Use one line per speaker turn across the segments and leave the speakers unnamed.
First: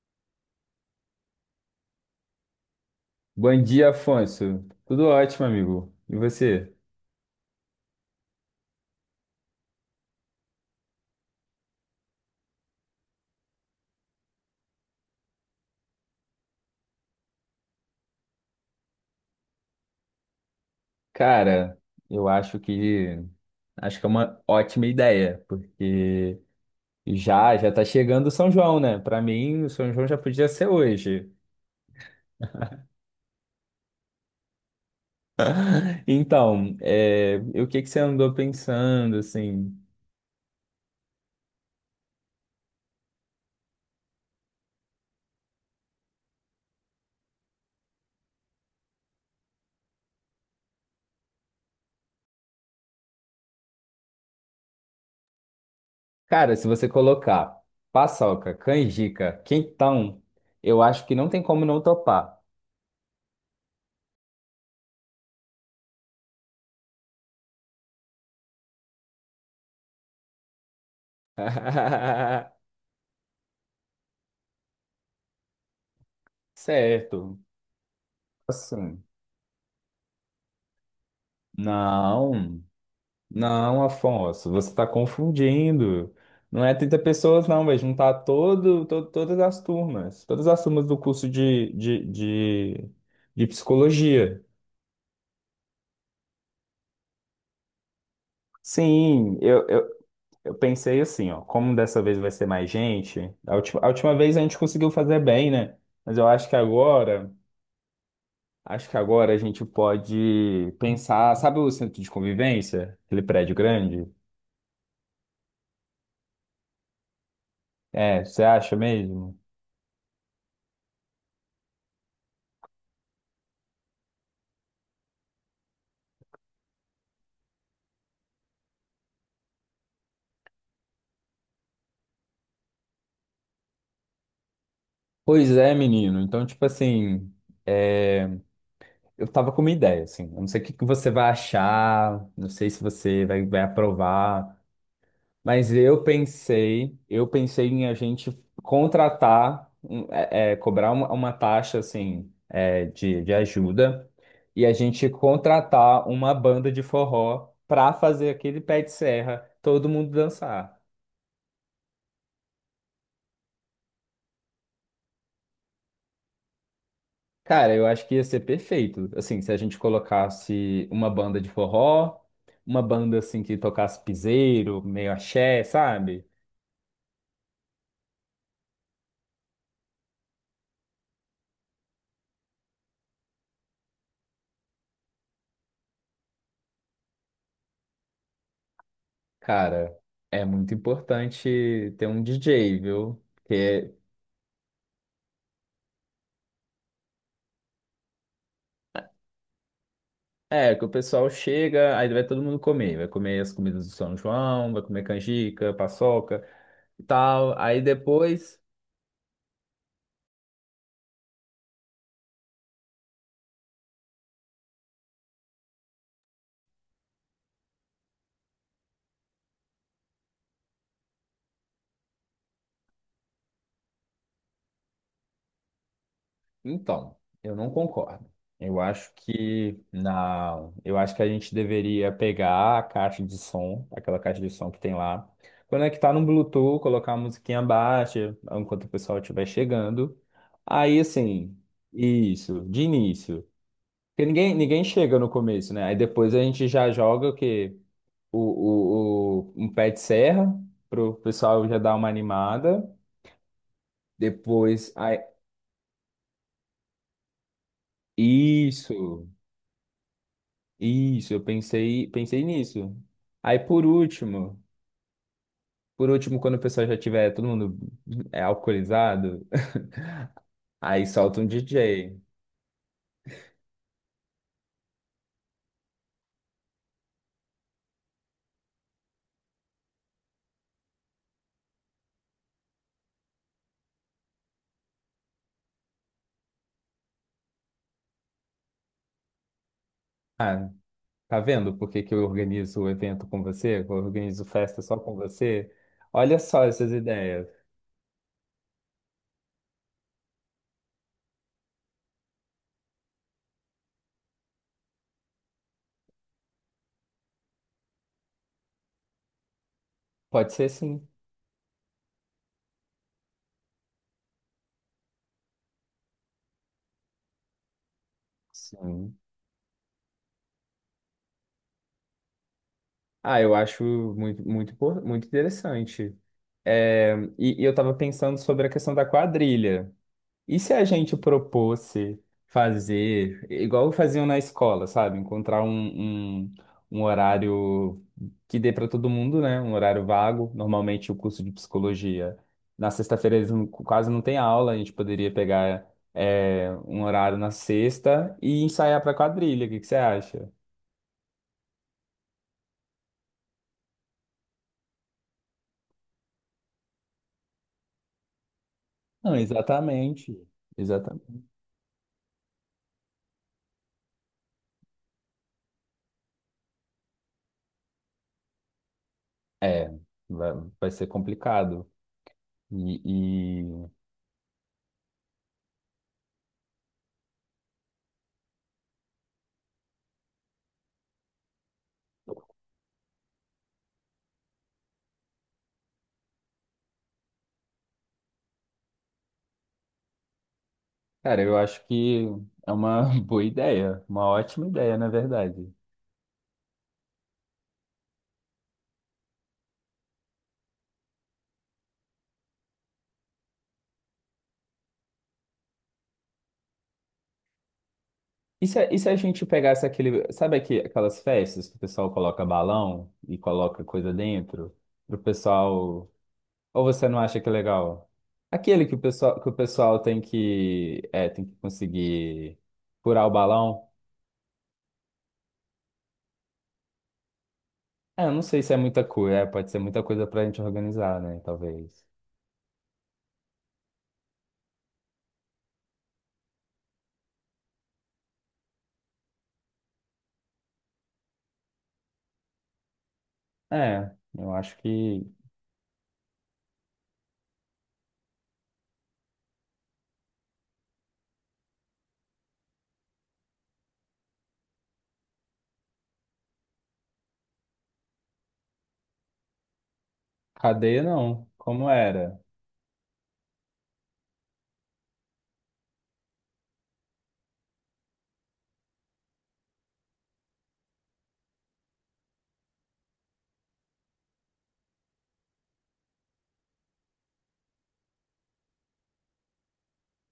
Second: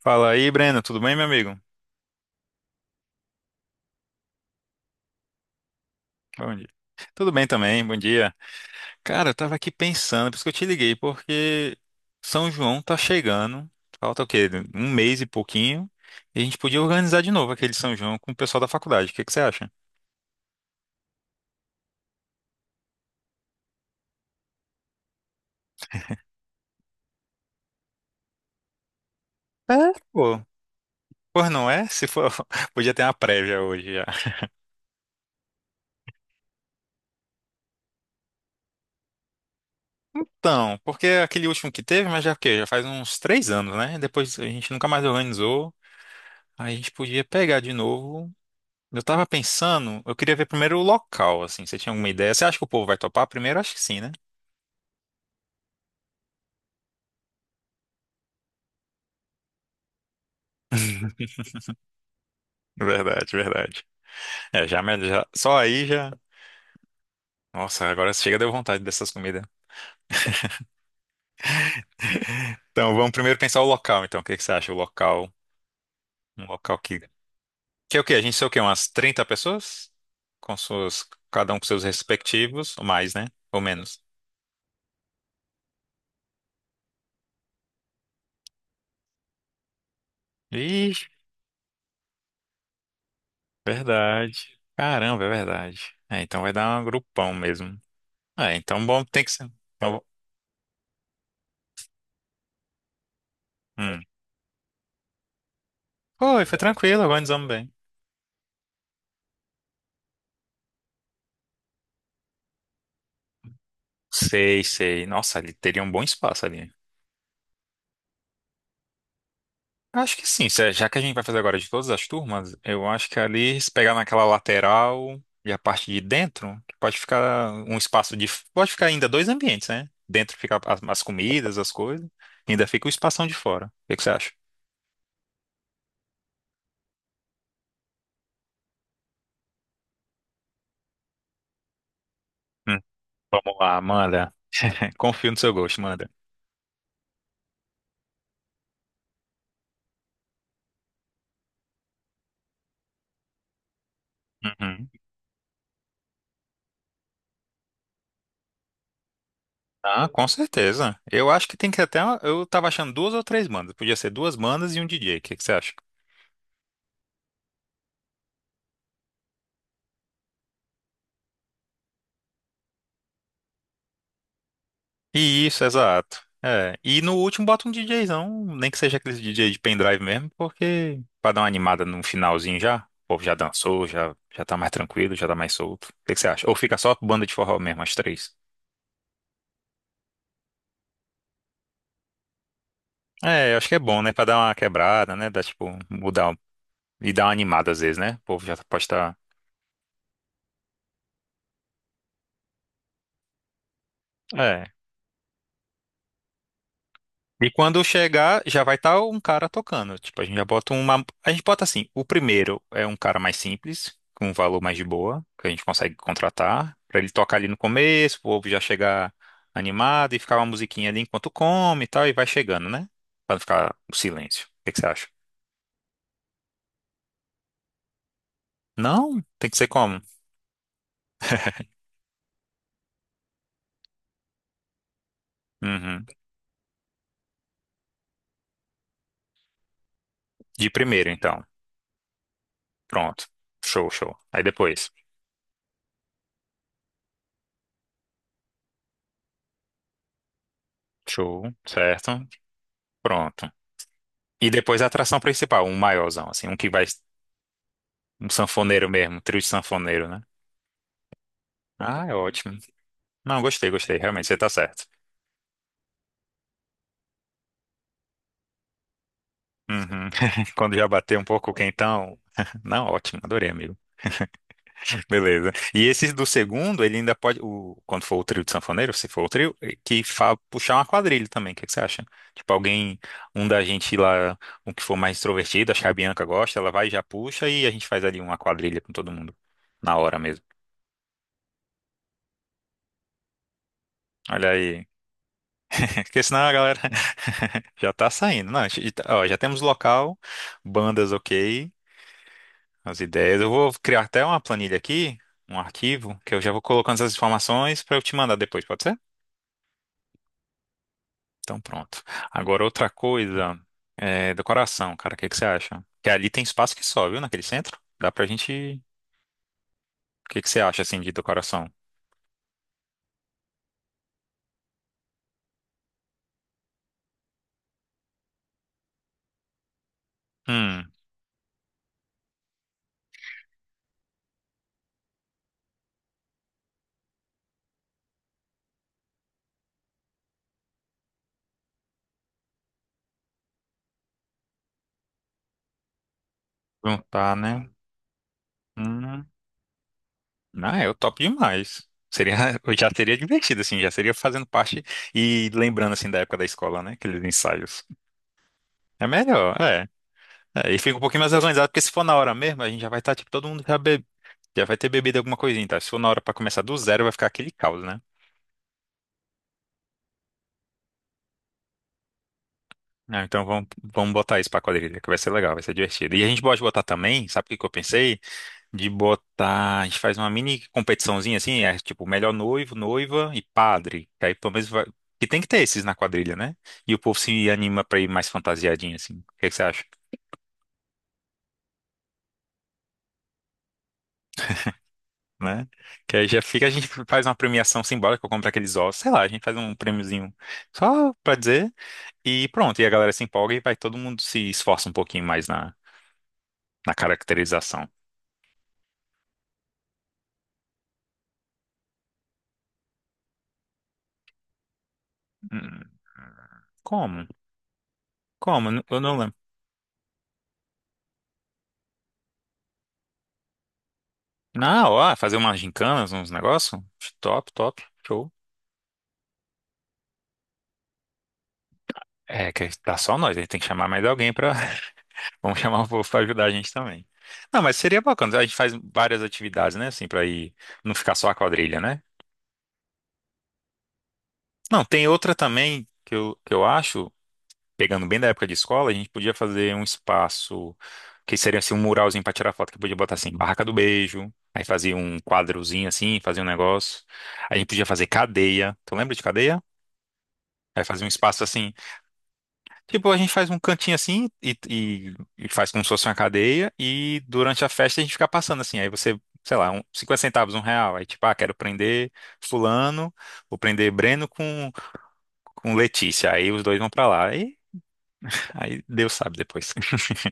Fala aí, Breno, tudo bem, meu amigo?
Bom dia, Afonso. Tudo ótimo, amigo. E
Bom dia.
você?
Tudo bem também, bom dia. Cara, eu tava aqui pensando, por isso que eu te liguei, porque São João tá chegando, falta o quê? Um mês e pouquinho, e a gente podia organizar de novo aquele São João com o pessoal da faculdade, o que que você acha?
Cara, eu acho que é uma ótima ideia, porque já já tá chegando o São João, né? Pra mim, o
É,
São João já
pô.
podia ser hoje.
Pois não é? Se for, podia ter uma prévia hoje já.
Então, é, e o que que você andou pensando, assim?
Então, porque aquele último que teve, mas já o quê? Já faz uns 3 anos, né? Depois a gente nunca mais organizou. Aí a gente podia pegar de novo. Eu tava pensando, eu queria ver primeiro o local, assim. Você tinha alguma ideia? Você acha que o povo vai topar? Primeiro, acho que sim, né?
Cara, se você colocar paçoca, canjica, quentão, eu acho que não tem como não topar.
Verdade, verdade. É, já, só aí já. Nossa, agora chega deu vontade dessas comidas. Então, vamos primeiro pensar o local, então. O que que você acha? O local, um local que.
Certo.
Que é o quê? A gente sei o quê? Umas
Assim,
30 pessoas? Com suas. Cada um com seus
não.
respectivos, ou mais, né? Ou
Não,
menos.
Afonso, você está confundindo. Não é 30 pessoas, não, vai juntar todo, todas as turmas. Todas as turmas do
Ixi,
curso de
verdade.
psicologia.
Caramba, é verdade. É, então vai dar um grupão mesmo. É, então bom, tem que
Sim,
ser. Então,
eu pensei assim, ó, como dessa vez vai ser mais gente, a
hum.
última vez a gente conseguiu fazer bem, né? Mas eu
Foi, foi tranquilo, organizamos bem.
acho que agora a gente pode pensar, sabe o centro de convivência? Aquele prédio grande?
Sei, sei. Nossa, ali teria um bom espaço ali.
É, você acha mesmo?
Acho que sim, é, já que a gente vai fazer agora de todas as turmas, eu acho que ali, se pegar naquela lateral e a parte de dentro, pode ficar um espaço de. Pode ficar ainda dois ambientes, né? Dentro fica as comidas, as coisas, e ainda fica o espação de fora. O que que você acha?
Pois é, menino. Então, tipo assim, é, eu tava com uma ideia, assim. Eu não sei o que que você vai achar, não sei
Hum,
se
vamos
vai
lá, manda.
aprovar,
Confio no seu
mas
gosto, manda.
eu pensei em a gente contratar, cobrar uma taxa, assim, é, de ajuda e a
Uhum.
gente contratar uma banda de forró pra fazer aquele pé de serra, todo
Ah,
mundo
com
dançar.
certeza. Eu acho que tem que até. Eu tava achando duas ou três bandas. Podia ser duas bandas e um DJ. O que que você acha?
Cara, eu acho que ia ser perfeito. Assim, se a gente colocasse uma banda de forró, uma banda assim que tocasse piseiro, meio
Isso,
axé,
exato.
sabe?
É. E no último bota um DJzão, nem que seja aquele DJ de pendrive mesmo, porque pra dar uma animada no finalzinho já, o povo já dançou, já, já tá mais tranquilo, já tá mais solto. O que que você acha? Ou fica só banda de forró mesmo, as três?
Cara, é muito importante ter um DJ, viu?
É, eu acho que é
Porque
bom, né? Pra dar uma quebrada, né? Dar, tipo, e dar uma animada às vezes, né? O povo já pode estar.
é que o pessoal chega, aí vai todo mundo comer, vai comer as comidas do São João, vai comer canjica, paçoca e
E
tal. Aí
quando chegar,
depois
já vai estar um cara tocando. Tipo, a gente já bota uma. A gente bota assim: o primeiro é um cara mais simples, com um valor mais de boa, que a gente consegue contratar, pra ele tocar ali no começo, o povo já chegar animado e ficar uma musiquinha ali enquanto come e tal, e vai chegando, né? Pra não ficar o silêncio. O que que você acha?
então, eu não concordo.
Não, tem que ser como?
Eu acho que a gente deveria pegar a caixa de som, aquela caixa de som que tem lá,
Uhum.
conectar no Bluetooth, colocar a musiquinha baixa enquanto o pessoal estiver chegando.
De
Aí,
primeiro, então.
assim, isso, de
Pronto.
início.
Show, show.
Porque
Aí
ninguém
depois.
chega no começo, né? Aí depois a gente já joga o quê? Um pé de serra pro
Show,
pessoal já dar uma
certo?
animada.
Pronto. E depois a
Depois, aí,
atração principal, um maiorzão, assim, um que vai. Um sanfoneiro mesmo, um
isso.
trio de sanfoneiro, né?
Isso,
Ah, é
pensei
ótimo.
nisso.
Não,
Aí
gostei,
por
gostei. Realmente, você tá
último,
certo.
por último, quando o pessoal já tiver todo mundo é, alcoolizado,
Uhum. Quando já
aí
bater um
solta um
pouco o quentão.
DJ.
Não, ótimo, adorei, amigo. Beleza. E esse do segundo, ele ainda pode, o, quando for o trio de sanfoneiro, se for o trio, que fa, puxar uma quadrilha também, o que, que você acha? Tipo, alguém, um da gente lá, um que for mais extrovertido, acho que a Bianca gosta, ela vai e já puxa e a gente faz ali uma quadrilha com todo mundo, na hora mesmo.
Ah, tá vendo por que que eu organizo o evento com você? Eu organizo
Olha
festa
aí.
só com você?
Porque
Olha
senão a
só
galera
essas ideias.
já tá saindo. Não, a gente ó, já temos local, bandas ok, as ideias. Eu vou criar até uma planilha aqui, um arquivo, que eu já vou colocando essas informações para eu te mandar depois, pode ser?
Pode ser sim.
Então pronto. Agora outra coisa, é, decoração, cara, o que que você acha? Que ali tem espaço que só, viu, naquele centro? Dá pra gente.
Sim.
O que que você acha assim de decoração?
Ah, eu acho muito interessante. É, e eu tava pensando sobre a questão da quadrilha. E se a
Hum,
gente propôsse fazer, igual faziam na escola, sabe? Encontrar um, um horário que dê para todo mundo, né? Um horário vago. Normalmente o curso de psicologia, na sexta-feira eles não- quase não tem aula, a gente poderia pegar é, um
juntar,
horário na
né?
sexta e ensaiar para
Hum.
quadrilha. O que que você acha?
Ah, eu topo demais. Seria, eu já teria divertido, assim, já seria fazendo parte e lembrando, assim, da época da escola, né? Aqueles ensaios. É
Não,
melhor, é.
exatamente.
É, e fica um pouquinho mais
Exatamente.
organizado, porque se for na hora mesmo, a gente já vai estar, tipo, todo mundo já, be... já vai ter bebido alguma coisinha, tá? Se for na hora pra começar do zero, vai ficar aquele caos, né?
É, vai, vai ser complicado.
Ah, então vamos,
E,
vamos botar isso pra quadrilha, que vai ser legal, vai ser divertido. E a gente pode botar também, sabe o que que eu pensei? De botar. A gente faz uma mini competiçãozinha assim, é tipo melhor noivo, noiva e padre. Que aí pelo menos vai. Que tem que ter esses na quadrilha, né? E o povo se anima pra ir mais fantasiadinho, assim. O que que você acha?
cara, eu acho que é uma boa ideia, uma ótima ideia, na
Né?
verdade.
Que aí já fica, a gente faz uma premiação simbólica, eu compro aqueles ossos, sei lá, a gente faz um prêmiozinho só pra dizer. E pronto, e a galera se empolga e vai todo mundo se esforça um pouquinho mais na, na caracterização.
E se a gente pegasse aquele, sabe aqui, aquelas festas que o pessoal coloca balão e coloca coisa dentro, pro
Hum,
pessoal, ou você não
como?
acha que é legal?
Como?
Aquele que
Eu não lembro.
que o pessoal tem que, é, tem que conseguir furar o balão.
Na hora, fazer umas gincana, uns negócios? Top, top.
É,
Show.
eu não sei se é muita coisa, é, pode ser muita coisa pra gente organizar, né, talvez.
É, que tá só nós, aí tem que chamar mais alguém pra. Vamos chamar o povo pra ajudar a gente também. Não, mas seria bacana. A gente faz várias atividades, né? Assim, pra ir. Não ficar só a quadrilha, né?
É, eu acho
Não, tem
que
outra também que eu acho, pegando bem da época de escola, a gente podia fazer um espaço que seria assim um muralzinho pra tirar foto, que podia botar assim, barraca do beijo. Aí fazia um quadrozinho assim, fazia um negócio. A gente podia fazer cadeia. Tu lembra de cadeia? Aí
cadeia
fazia um espaço
não,
assim.
como era?
Tipo, a gente faz um cantinho assim e faz como se fosse uma cadeia e durante a festa a gente fica passando assim. Aí você, sei lá, um, 50 centavos, um real. Aí tipo, ah, quero prender fulano, vou prender Breno com Letícia. Aí os dois vão pra lá. E aí Deus sabe depois.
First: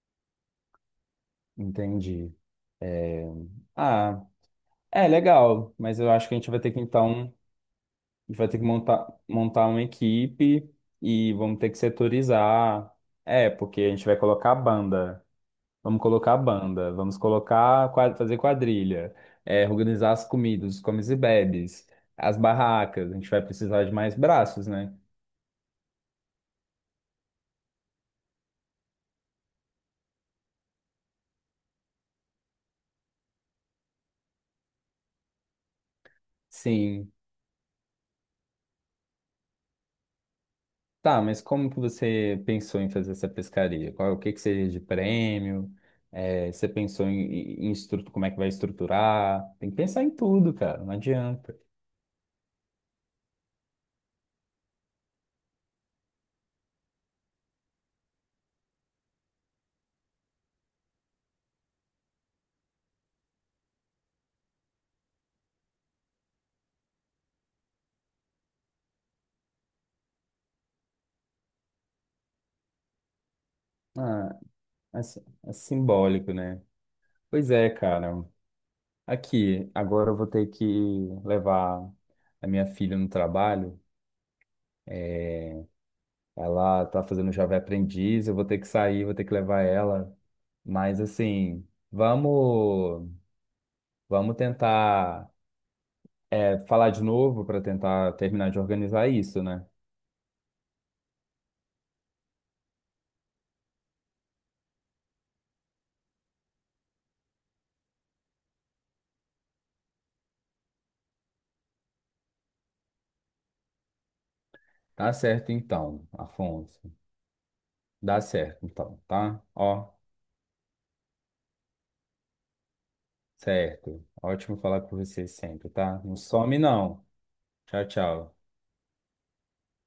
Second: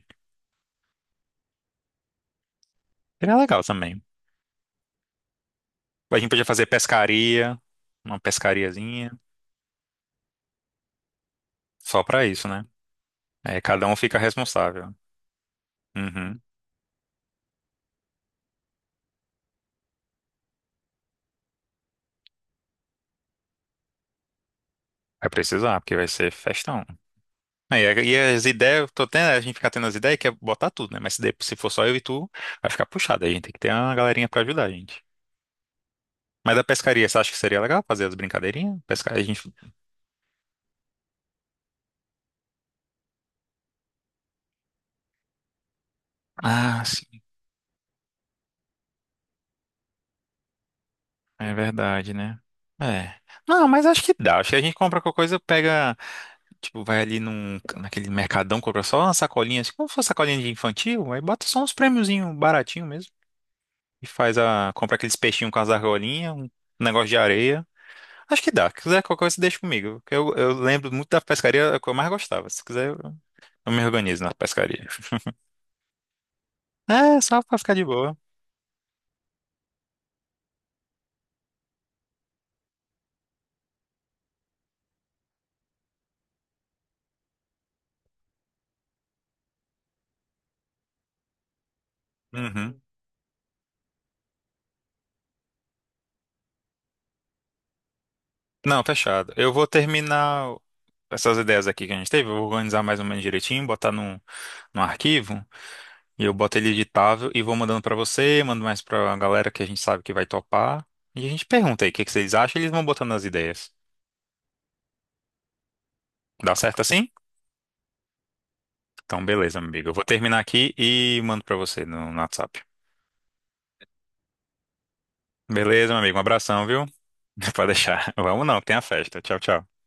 Entendi. É,
Seria legal também.
ah, é legal, mas eu
A
acho
gente
que a
podia
gente vai
fazer
ter que então, a
pescaria, uma
gente vai ter que montar,
pescariazinha,
montar uma equipe e vamos ter que
só pra isso, né?
setorizar. É,
Aí
porque
cada
a
um
gente vai
fica
colocar a
responsável.
banda, vamos colocar a
Uhum.
banda, vamos colocar, fazer quadrilha, é, organizar as comidas, os comes e bebes, as barracas, a gente vai precisar de mais braços, né?
Vai precisar, porque vai ser festão. Aí, é, e as ideias, tô tendo, a gente fica tendo as ideias que é botar tudo, né? Mas se, se for só eu e tu, vai ficar puxado. Aí a gente tem que ter uma galerinha pra ajudar a gente. Mas da pescaria,
Sim.
você acha que seria legal fazer as brincadeirinhas? Pescar, a gente.
Tá, mas como que você pensou em fazer essa pescaria? Qual, o que que seria de prêmio? É, você
Ah,
pensou
sim,
em como é que vai estruturar? Tem que pensar em tudo, cara, não
é
adianta.
verdade, né? É. Não, mas acho que dá. Acho que a gente compra qualquer coisa, pega, tipo, vai ali num, naquele mercadão, compra só uma sacolinha, assim, como se fosse sacolinha de infantil, aí bota só uns prêmiozinhos baratinho mesmo. E faz a. Compra aqueles peixinhos com as argolinhas, um negócio de areia. Acho que dá. Se quiser qualquer coisa, deixa comigo. Que Eu lembro muito da pescaria, é que eu mais gostava. Se quiser, eu me organizo na
Ah,
pescaria.
é, é simbólico, né?
É, só
Pois
pra
é,
ficar de boa.
cara. Aqui, agora eu vou ter que levar a minha filha no trabalho. Ela tá fazendo Jovem Aprendiz, eu vou ter que sair, vou ter que levar ela. Mas assim,
Uhum.
vamos, vamos tentar. É, falar de novo para tentar terminar de
Não,
organizar
fechado.
isso,
Eu vou
né?
terminar essas ideias aqui que a gente teve, eu vou organizar mais ou menos direitinho, botar num, num arquivo, e eu boto ele editável e vou mandando pra você, mando mais pra galera que a gente sabe que vai topar. E a gente pergunta aí o que que vocês acham, e eles vão botando as ideias.
Tá certo então,
Dá certo
Afonso.
assim?
Dá certo então,
Então,
tá?
beleza, meu amigo. Eu
Ó,
vou terminar aqui e mando pra você no WhatsApp.
certo. Ótimo falar com você sempre,
Beleza, meu
tá? Não
amigo. Um
some
abração, viu?
não.
Pode
Tchau,
deixar.
tchau.
Vamos não, tem a festa. Tchau, tchau.